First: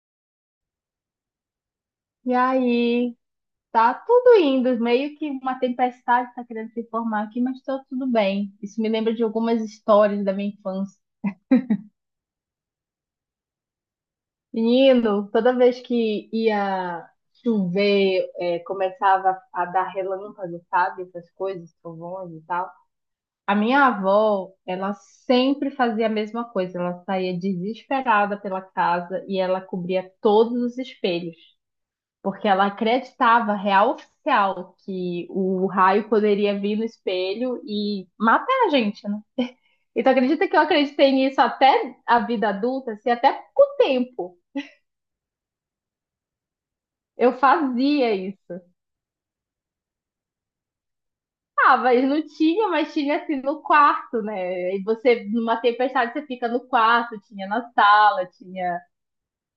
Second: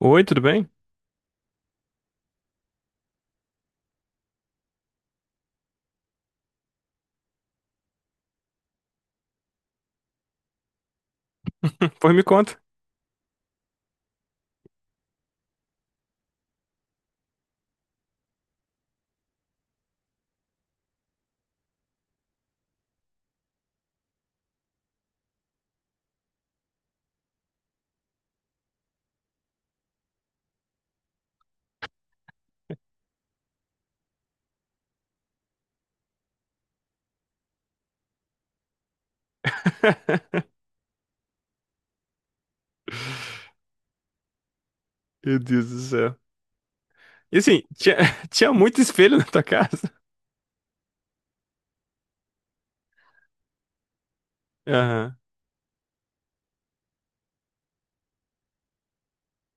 Oi, tudo bem? E aí, tá tudo indo, meio que uma tempestade está querendo se formar aqui, mas tá tudo bem. Isso me lembra de algumas histórias da minha infância. Pois me conta. Menino, toda vez que ia chover, começava a dar relâmpago, sabe? Essas coisas, trovões e tal. A minha avó, ela sempre fazia a mesma coisa. Ela saía desesperada pela casa e ela cobria todos os espelhos, porque ela acreditava, real oficial, que o raio poderia vir no espelho e matar a gente, né? E tu acredita que eu acreditei nisso até a vida adulta, assim, até pouco tempo. Meu Deus do céu. Eu E assim, tinha, fazia tinha isso. muito espelho na tua casa? Ah, mas não tinha, mas tinha assim no quarto, né? E Aham. você, numa tempestade, você fica no quarto, tinha na sala, tinha.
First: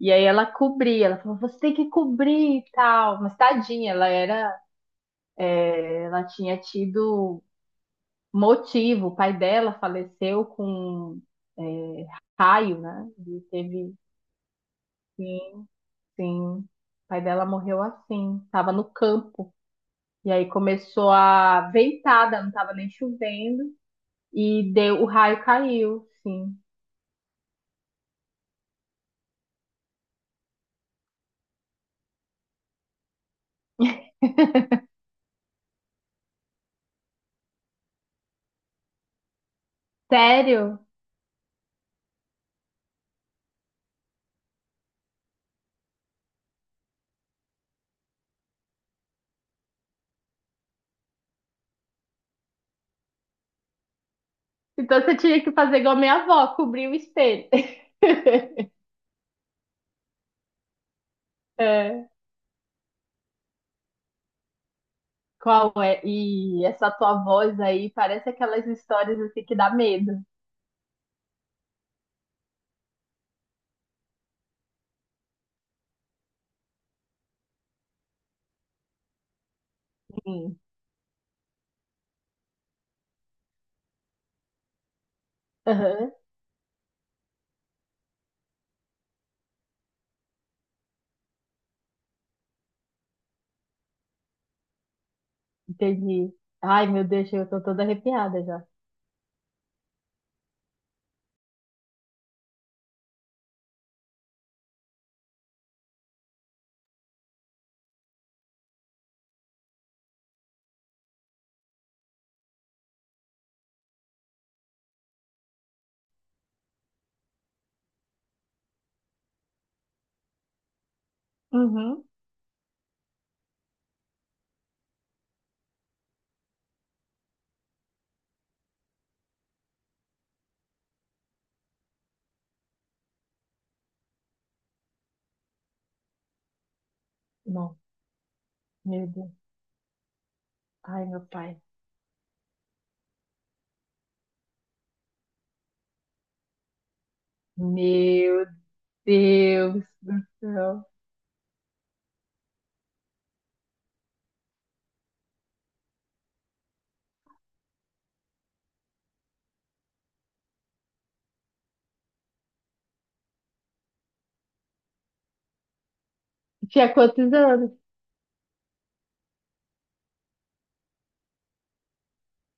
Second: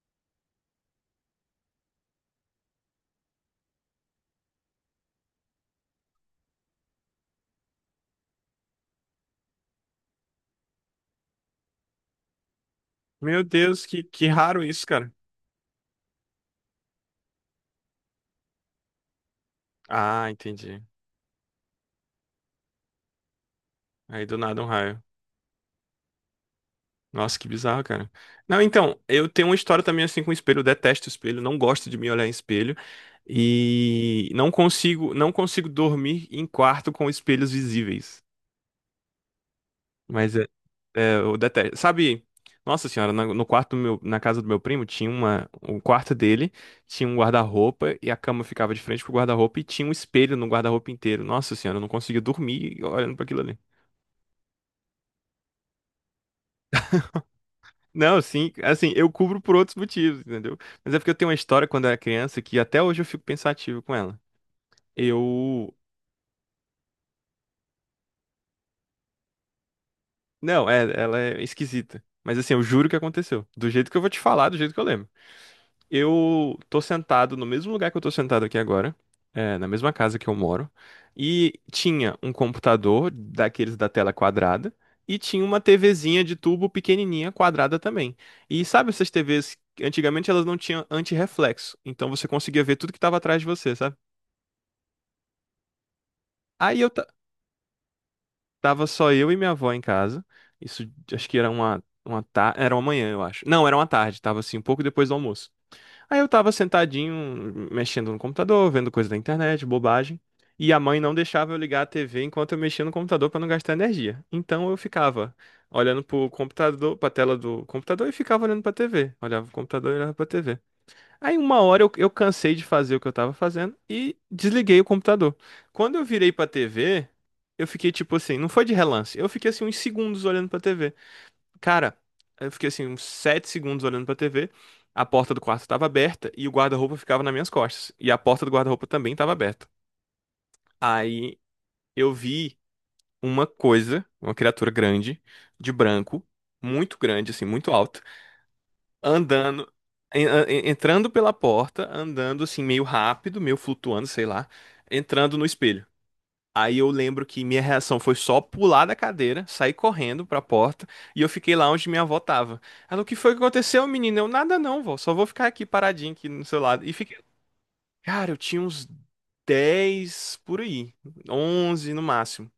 E aí ela cobria, ela falou, você tem que cobrir e tal. Mas tadinha, ela era. Ela tinha tido motivo. O pai dela faleceu com raio, né? Ele Meu Deus, teve. que raro isso, cara. Sim, sim. O pai dela morreu assim, estava no campo. Ah, E aí entendi. começou a ventada, não estava nem chovendo. Aí do nada um E deu, raio. o raio caiu, sim. Nossa, que bizarro, cara. Não, então, eu tenho uma história também assim com espelho. Eu detesto espelho, não gosto de me olhar em espelho. E não consigo dormir em quarto com espelhos visíveis. Mas Sério? Eu detesto. Sabe, nossa senhora, no quarto do meu, na casa do meu primo o quarto dele tinha um guarda-roupa e a cama ficava de frente pro guarda-roupa e tinha um espelho no guarda-roupa inteiro. Nossa senhora, eu não conseguia dormir olhando pra aquilo ali. Então você tinha que fazer igual a minha avó, cobrir o espelho. Não, assim, assim, eu cubro por outros motivos, entendeu? Mas é porque eu tenho uma história quando eu era É. criança que até hoje eu fico pensativo com ela. Qual Eu, é? E essa tua voz aí parece aquelas histórias assim que dá medo. não, ela é esquisita. Mas assim, eu juro que aconteceu. Do jeito que eu vou te falar, do jeito que eu lembro. Eu tô sentado no mesmo lugar que eu tô sentado aqui agora, na mesma casa que eu Sim. moro, e tinha um computador daqueles da tela quadrada e tinha uma Aham, TVzinha de tubo pequenininha quadrada também. E sabe essas TVs, antigamente elas não tinham antirreflexo, então você conseguia ver tudo que tava atrás de você, sabe? entendi. Aí Ai, eu meu Deus, eu tô toda arrepiada já. tava só eu e minha avó em casa. Isso, acho que era uma manhã, eu acho. Não, era uma tarde, tava assim um pouco depois do almoço. Aí eu tava sentadinho, mexendo no computador, vendo coisa da internet, bobagem. E a mãe não deixava eu ligar a TV enquanto eu mexia no computador pra não gastar energia. Então eu ficava olhando pro computador, pra tela do computador, e ficava olhando pra TV. Olhava pro computador e olhava pra TV. Aí uma hora eu, Uhum. eu cansei de fazer o que eu tava fazendo e desliguei o computador. Quando eu virei pra TV, eu fiquei tipo assim, não foi de relance, eu fiquei assim uns segundos olhando pra TV. Cara, eu fiquei assim uns 7 segundos olhando pra TV. A porta do quarto tava aberta e o guarda-roupa ficava nas minhas Não, costas. E a porta do guarda-roupa meu também tava Deus. aberta. Ai, meu Aí pai. eu vi uma coisa, uma criatura grande, de branco, muito grande, assim, muito alto, Meu andando, Deus do céu. entrando pela porta, andando assim, meio rápido, meio flutuando, sei lá, entrando no espelho. Aí eu lembro que minha reação foi só pular da cadeira, sair correndo pra porta, e eu fiquei lá onde minha avó tava. Ela: o que foi que aconteceu, menina? Eu: nada não, vó, só vou ficar aqui paradinho aqui no seu lado. E Tinha fiquei, quantos anos? cara, eu tinha uns 10 por aí, 11 no máximo.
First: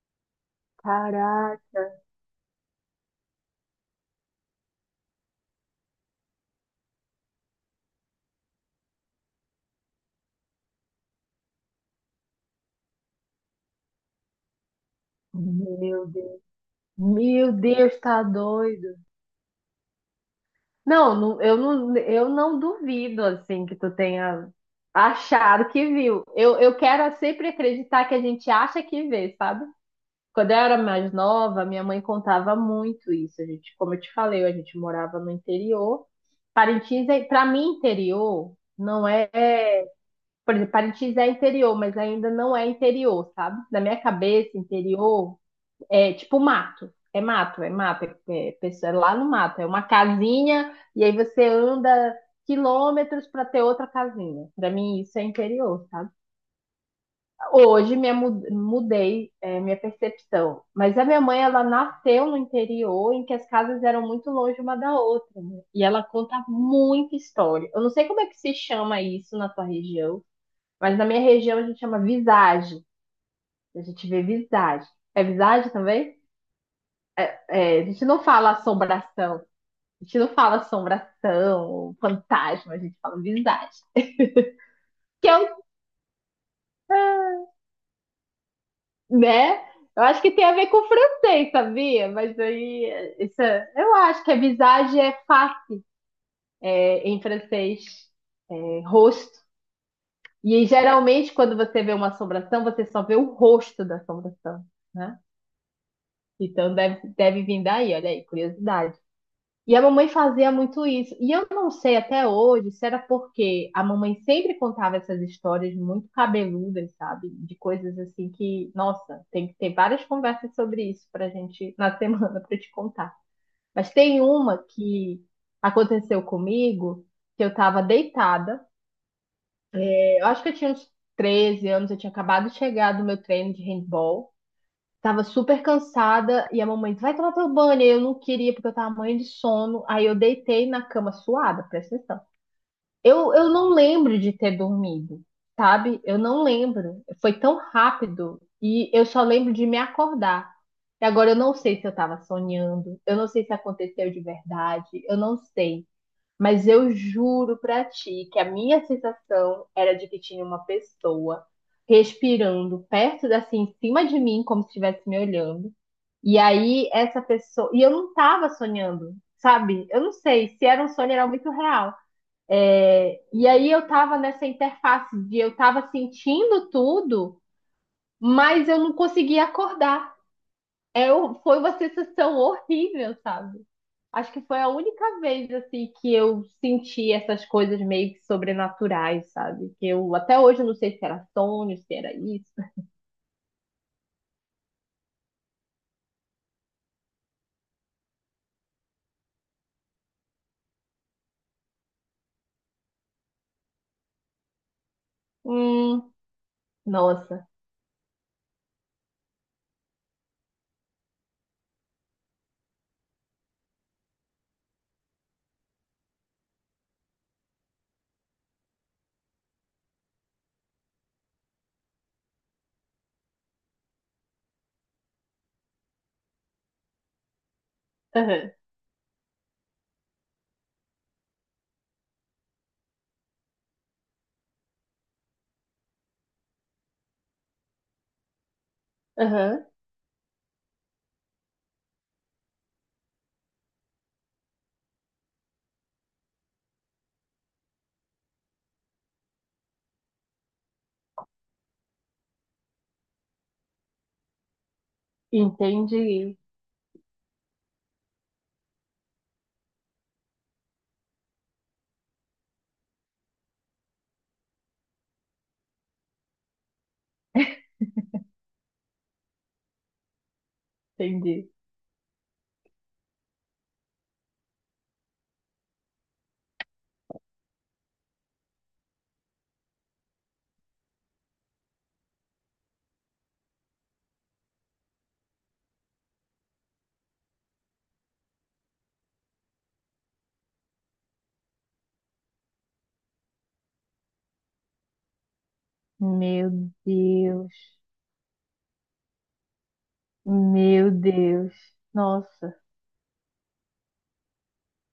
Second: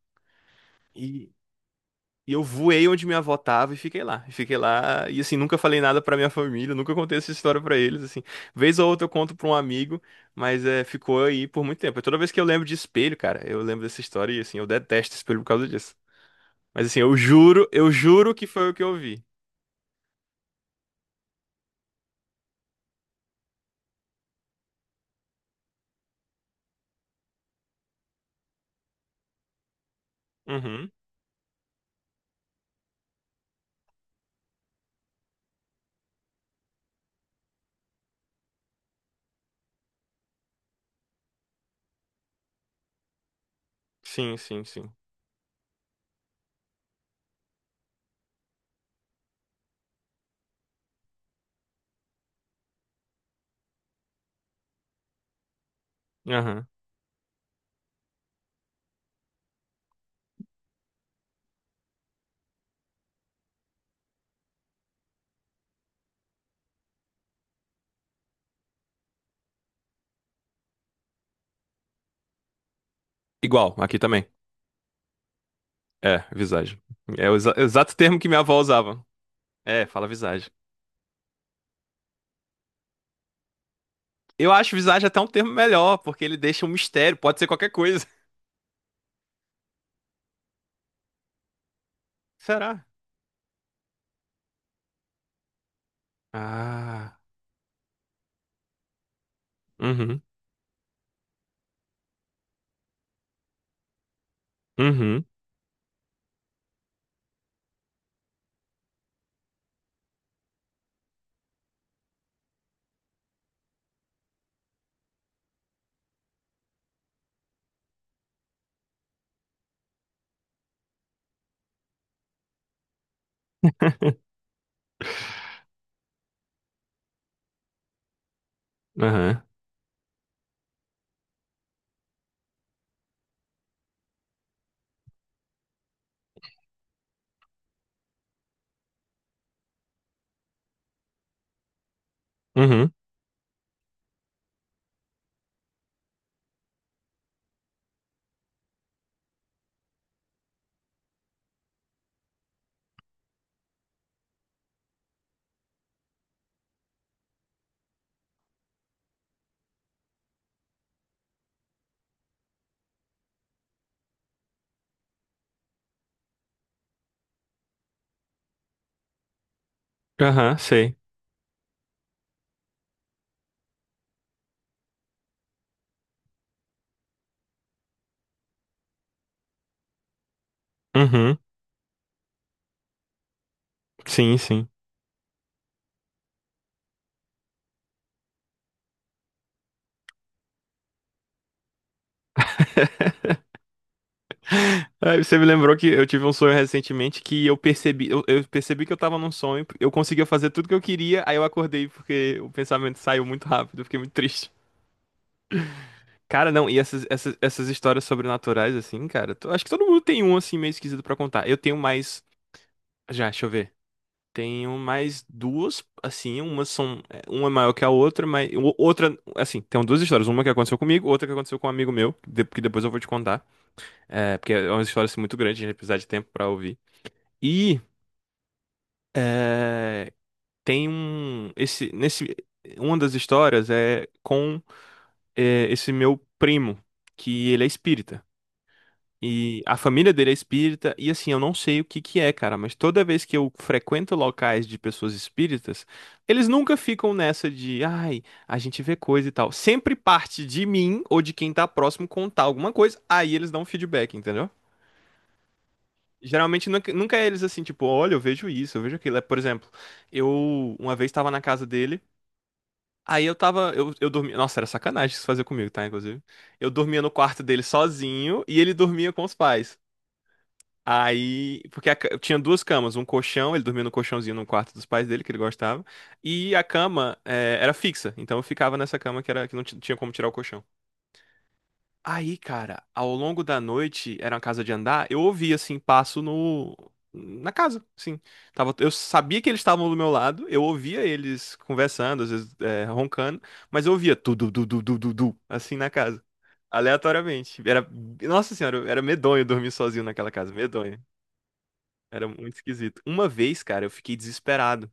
E, Caraca. e eu voei onde minha avó tava e fiquei lá. E fiquei lá e assim, nunca falei nada pra minha família, nunca contei essa história pra eles, assim. Vez ou outra eu conto pra um amigo, mas ficou aí por muito tempo. E toda vez que eu lembro de espelho, cara, eu lembro dessa história, e assim, eu detesto espelho por causa disso. Meu Deus. Mas assim, Meu eu Deus, tá juro que foi o que eu doido. vi. Não, não, eu não, eu não duvido, assim, que tu tenha achado que viu. Eu quero sempre acreditar que a gente acha que vê, sabe? Quando eu era Uhum. mais nova, minha mãe contava muito isso. A gente, como eu te falei, a gente morava no interior. Parintins é, para mim, interior não é, é- por exemplo, Parintins é interior, mas ainda não é interior, sabe? Na minha Sim, cabeça, sim, sim. interior é tipo mato. É mato, é mato, pessoa- é lá no mato, é uma casinha e aí você anda quilômetros para ter outra casinha. Para mim isso é interior, sabe? Aham. Hoje me mu- mudei minha percepção, mas a minha mãe ela nasceu no interior em que as casas eram muito longe uma da outra, né? E ela conta muita história. Eu não sei como é que se chama isso na tua região, mas na minha região a gente chama visagem. Igual, A aqui gente vê também. visagem. É visagem também? É, visagem. É o É, a exato gente termo não que minha fala avó usava. assombração. É, A fala gente não visagem. fala assombração, fantasma, a gente fala visagem. Eu acho visagem até um Que é termo um melhor, porque ele deixa um mistério, pode ser qualquer coisa. né? Eu acho que tem a ver com o francês, sabia? Mas Será? aí, isso, é- eu acho que a visage é face é, Ah. em francês, é, rosto. Uhum. E aí, geralmente, quando você vê uma assombração, você só vê o rosto da assombração, né? Uhum. Então deve, deve vir daí, olha aí, curiosidade. E a mamãe fazia muito isso. E eu não sei até hoje se era porque a mamãe sempre contava essas histórias muito cabeludas, sabe? De coisas assim que, nossa, tem que ter várias conversas sobre isso pra gente na semana pra eu te contar. Mas tem uma que aconteceu comigo, que eu tava deitada. Aham. Eu acho que eu tinha uns 13 anos, eu tinha acabado de chegar do meu treino de handball. Tava super cansada e a mamãe disse, vai tomar teu banho. Aí eu não queria porque eu tava morrendo de sono. Aí eu deitei na cama suada, presta atenção. Uhum. Eu não lembro de ter dormido, sabe? Eu não lembro. Foi tão rápido e eu só lembro de me acordar. E agora eu não sei se eu tava sonhando, eu não sei se aconteceu de verdade, eu não sei. Mas eu juro pra ti que a minha sensação era de que tinha uma pessoa respirando perto, assim, em cima de mim, como se estivesse me olhando. E aí, essa pessoa. E eu não tava sonhando, sabe? Eu não sei Aham, se era um sei. sonho, era muito real. E aí, eu tava nessa interface de eu tava sentindo tudo, mas eu não conseguia acordar Uhum. foi uma sensação horrível, sabe? Acho Sim, que foi sim. a única vez assim que eu senti essas coisas meio que sobrenaturais, sabe? Que eu até hoje eu não sei se era sonho, se era isso. Aí você me lembrou que eu tive um sonho recentemente que eu percebi, eu percebi que eu tava num sonho, eu conseguia fazer tudo que eu queria, aí eu acordei porque o pensamento saiu muito rápido, eu fiquei muito triste. Hum, Cara, não, e essas, essas, nossa. essas histórias sobrenaturais, assim, cara, acho que todo mundo tem um, assim, meio esquisito pra contar. Eu tenho mais, já, deixa eu ver, tenho mais duas, assim, umas são, uma é maior que a outra, mas, outra, assim, tem duas histórias, uma que aconteceu comigo, outra que aconteceu com um amigo meu, que depois eu vou te contar, é, porque é uma história, assim, muito grande, a gente vai precisar de tempo pra ouvir. E Aham, É, tem um esse nesse Uma das histórias é com esse meu primo, que ele é espírita e aham. a família dele é espírita. E assim, eu não sei o que que é, cara, mas toda vez que eu frequento locais de pessoas espíritas, eles nunca ficam nessa de, ai, a gente vê coisa e tal. Sempre parte de mim ou de quem tá próximo contar alguma coisa, aí eles dão um feedback, entendeu? Entendi, Geralmente nunca, nunca é eles assim, tipo, olha, eu vejo isso, eu vejo aquilo. Por exemplo, eu uma vez estava na casa dele. Aí eu tava, eu dormia, nossa, era sacanagem isso fazer comigo, tá, inclusive. Eu dormia no quarto dele sozinho e ele dormia com os pais. entendi. Aí, porque a eu tinha duas camas, um colchão, ele dormia no colchãozinho no quarto dos pais dele, que ele gostava, e a cama era fixa, então eu ficava nessa cama que era, que não tinha como tirar o colchão. Aí, cara, ao longo da noite, era uma casa de andar, eu ouvi assim passo no na casa, sim. Tava, eu sabia que eles estavam do meu lado, eu ouvia eles conversando, às vezes roncando, mas eu ouvia tu du du du du du du, assim na casa, Meu aleatoriamente. Deus, Era, nossa senhora, era medonho dormir sozinho naquela casa, meu medonho. Deus. Era muito Nossa. esquisito. Uma vez, cara, eu fiquei desesperado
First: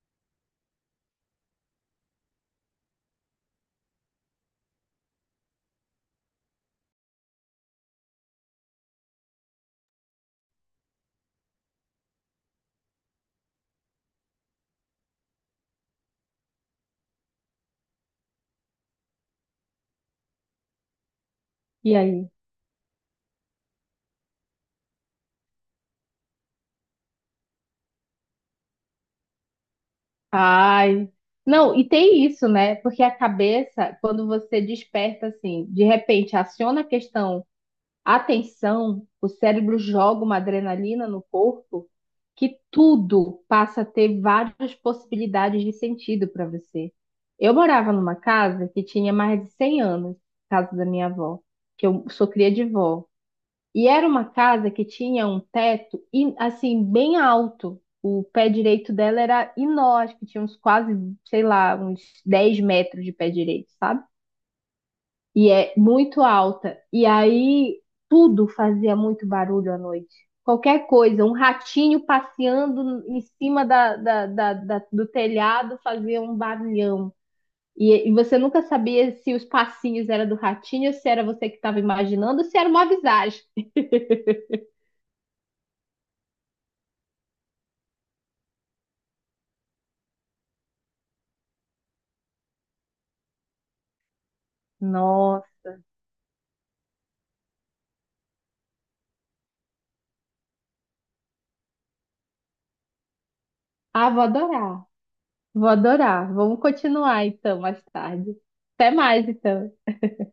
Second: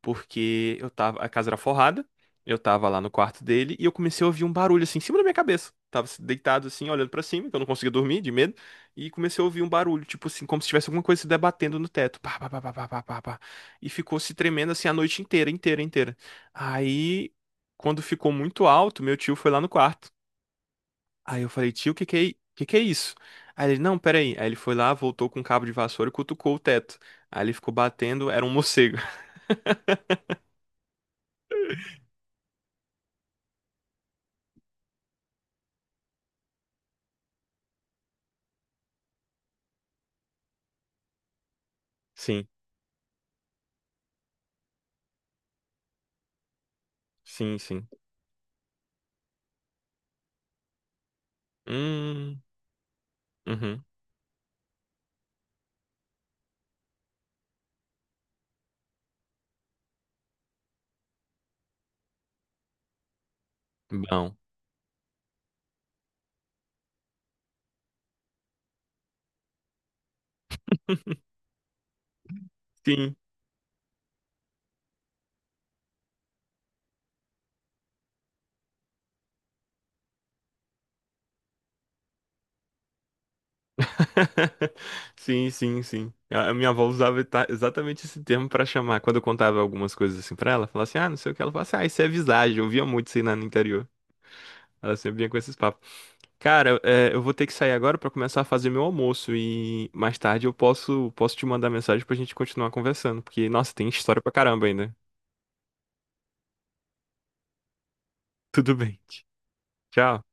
porque eu tava, a casa era forrada, eu tava lá no quarto dele e eu comecei a ouvir um barulho assim em cima da minha cabeça. Tava deitado assim, olhando pra cima, que eu não conseguia dormir de medo, e comecei a ouvir um barulho, tipo assim, como se tivesse alguma coisa se debatendo no teto. Pá, pá, pá, pá, pá, pá, pá, pá. E ficou se tremendo assim a noite inteira, inteira, inteira. Aí, quando ficou muito alto, meu tio foi lá no quarto. Aí eu falei: tio, o E que que é, aí? Que é isso? Aí ele: não, peraí. Aí ele foi lá, voltou com um cabo de vassoura e cutucou o teto. Aí ele ficou batendo, era um morcego. Ai. Não, e tem isso, né? Porque a cabeça, quando você desperta assim, de repente aciona a questão. A tensão, o cérebro joga uma adrenalina no corpo Sim, que tudo passa a ter várias possibilidades de sentido para você. Eu sim, sim. morava numa casa que tinha mais de 100 anos, casa da minha avó, que eu sou Hum, cria de vó. uhum, E era uma casa que tinha um teto e assim bem alto. O pé direito dela era enorme, que tinha uns quase, sei lá, uns 10 metros de pé direito, sabe? bom. E é muito alta. E aí tudo fazia muito barulho à noite. Qualquer coisa, um ratinho passeando Sim. em cima do telhado fazia um barulhão. E você nunca sabia se os passinhos eram do ratinho, se era você que estava imaginando, se era uma visagem. Sim, sim, sim. A minha avó usava exatamente esse termo pra chamar. Quando eu contava algumas coisas assim pra ela, falava assim: ah, não sei o que. Ela falava assim: ah, isso é visagem. Eu via muito isso aí lá no interior. Ela sempre vinha com esses Nossa, papos. Cara, eu vou ter que sair agora pra começar a fazer meu almoço. E mais tarde eu posso te mandar mensagem pra gente continuar conversando. Porque, nossa, tem ah, história vou pra caramba adorar, ainda. vou adorar. Vamos continuar então mais tarde. Tudo Até bem. mais então. Tchau.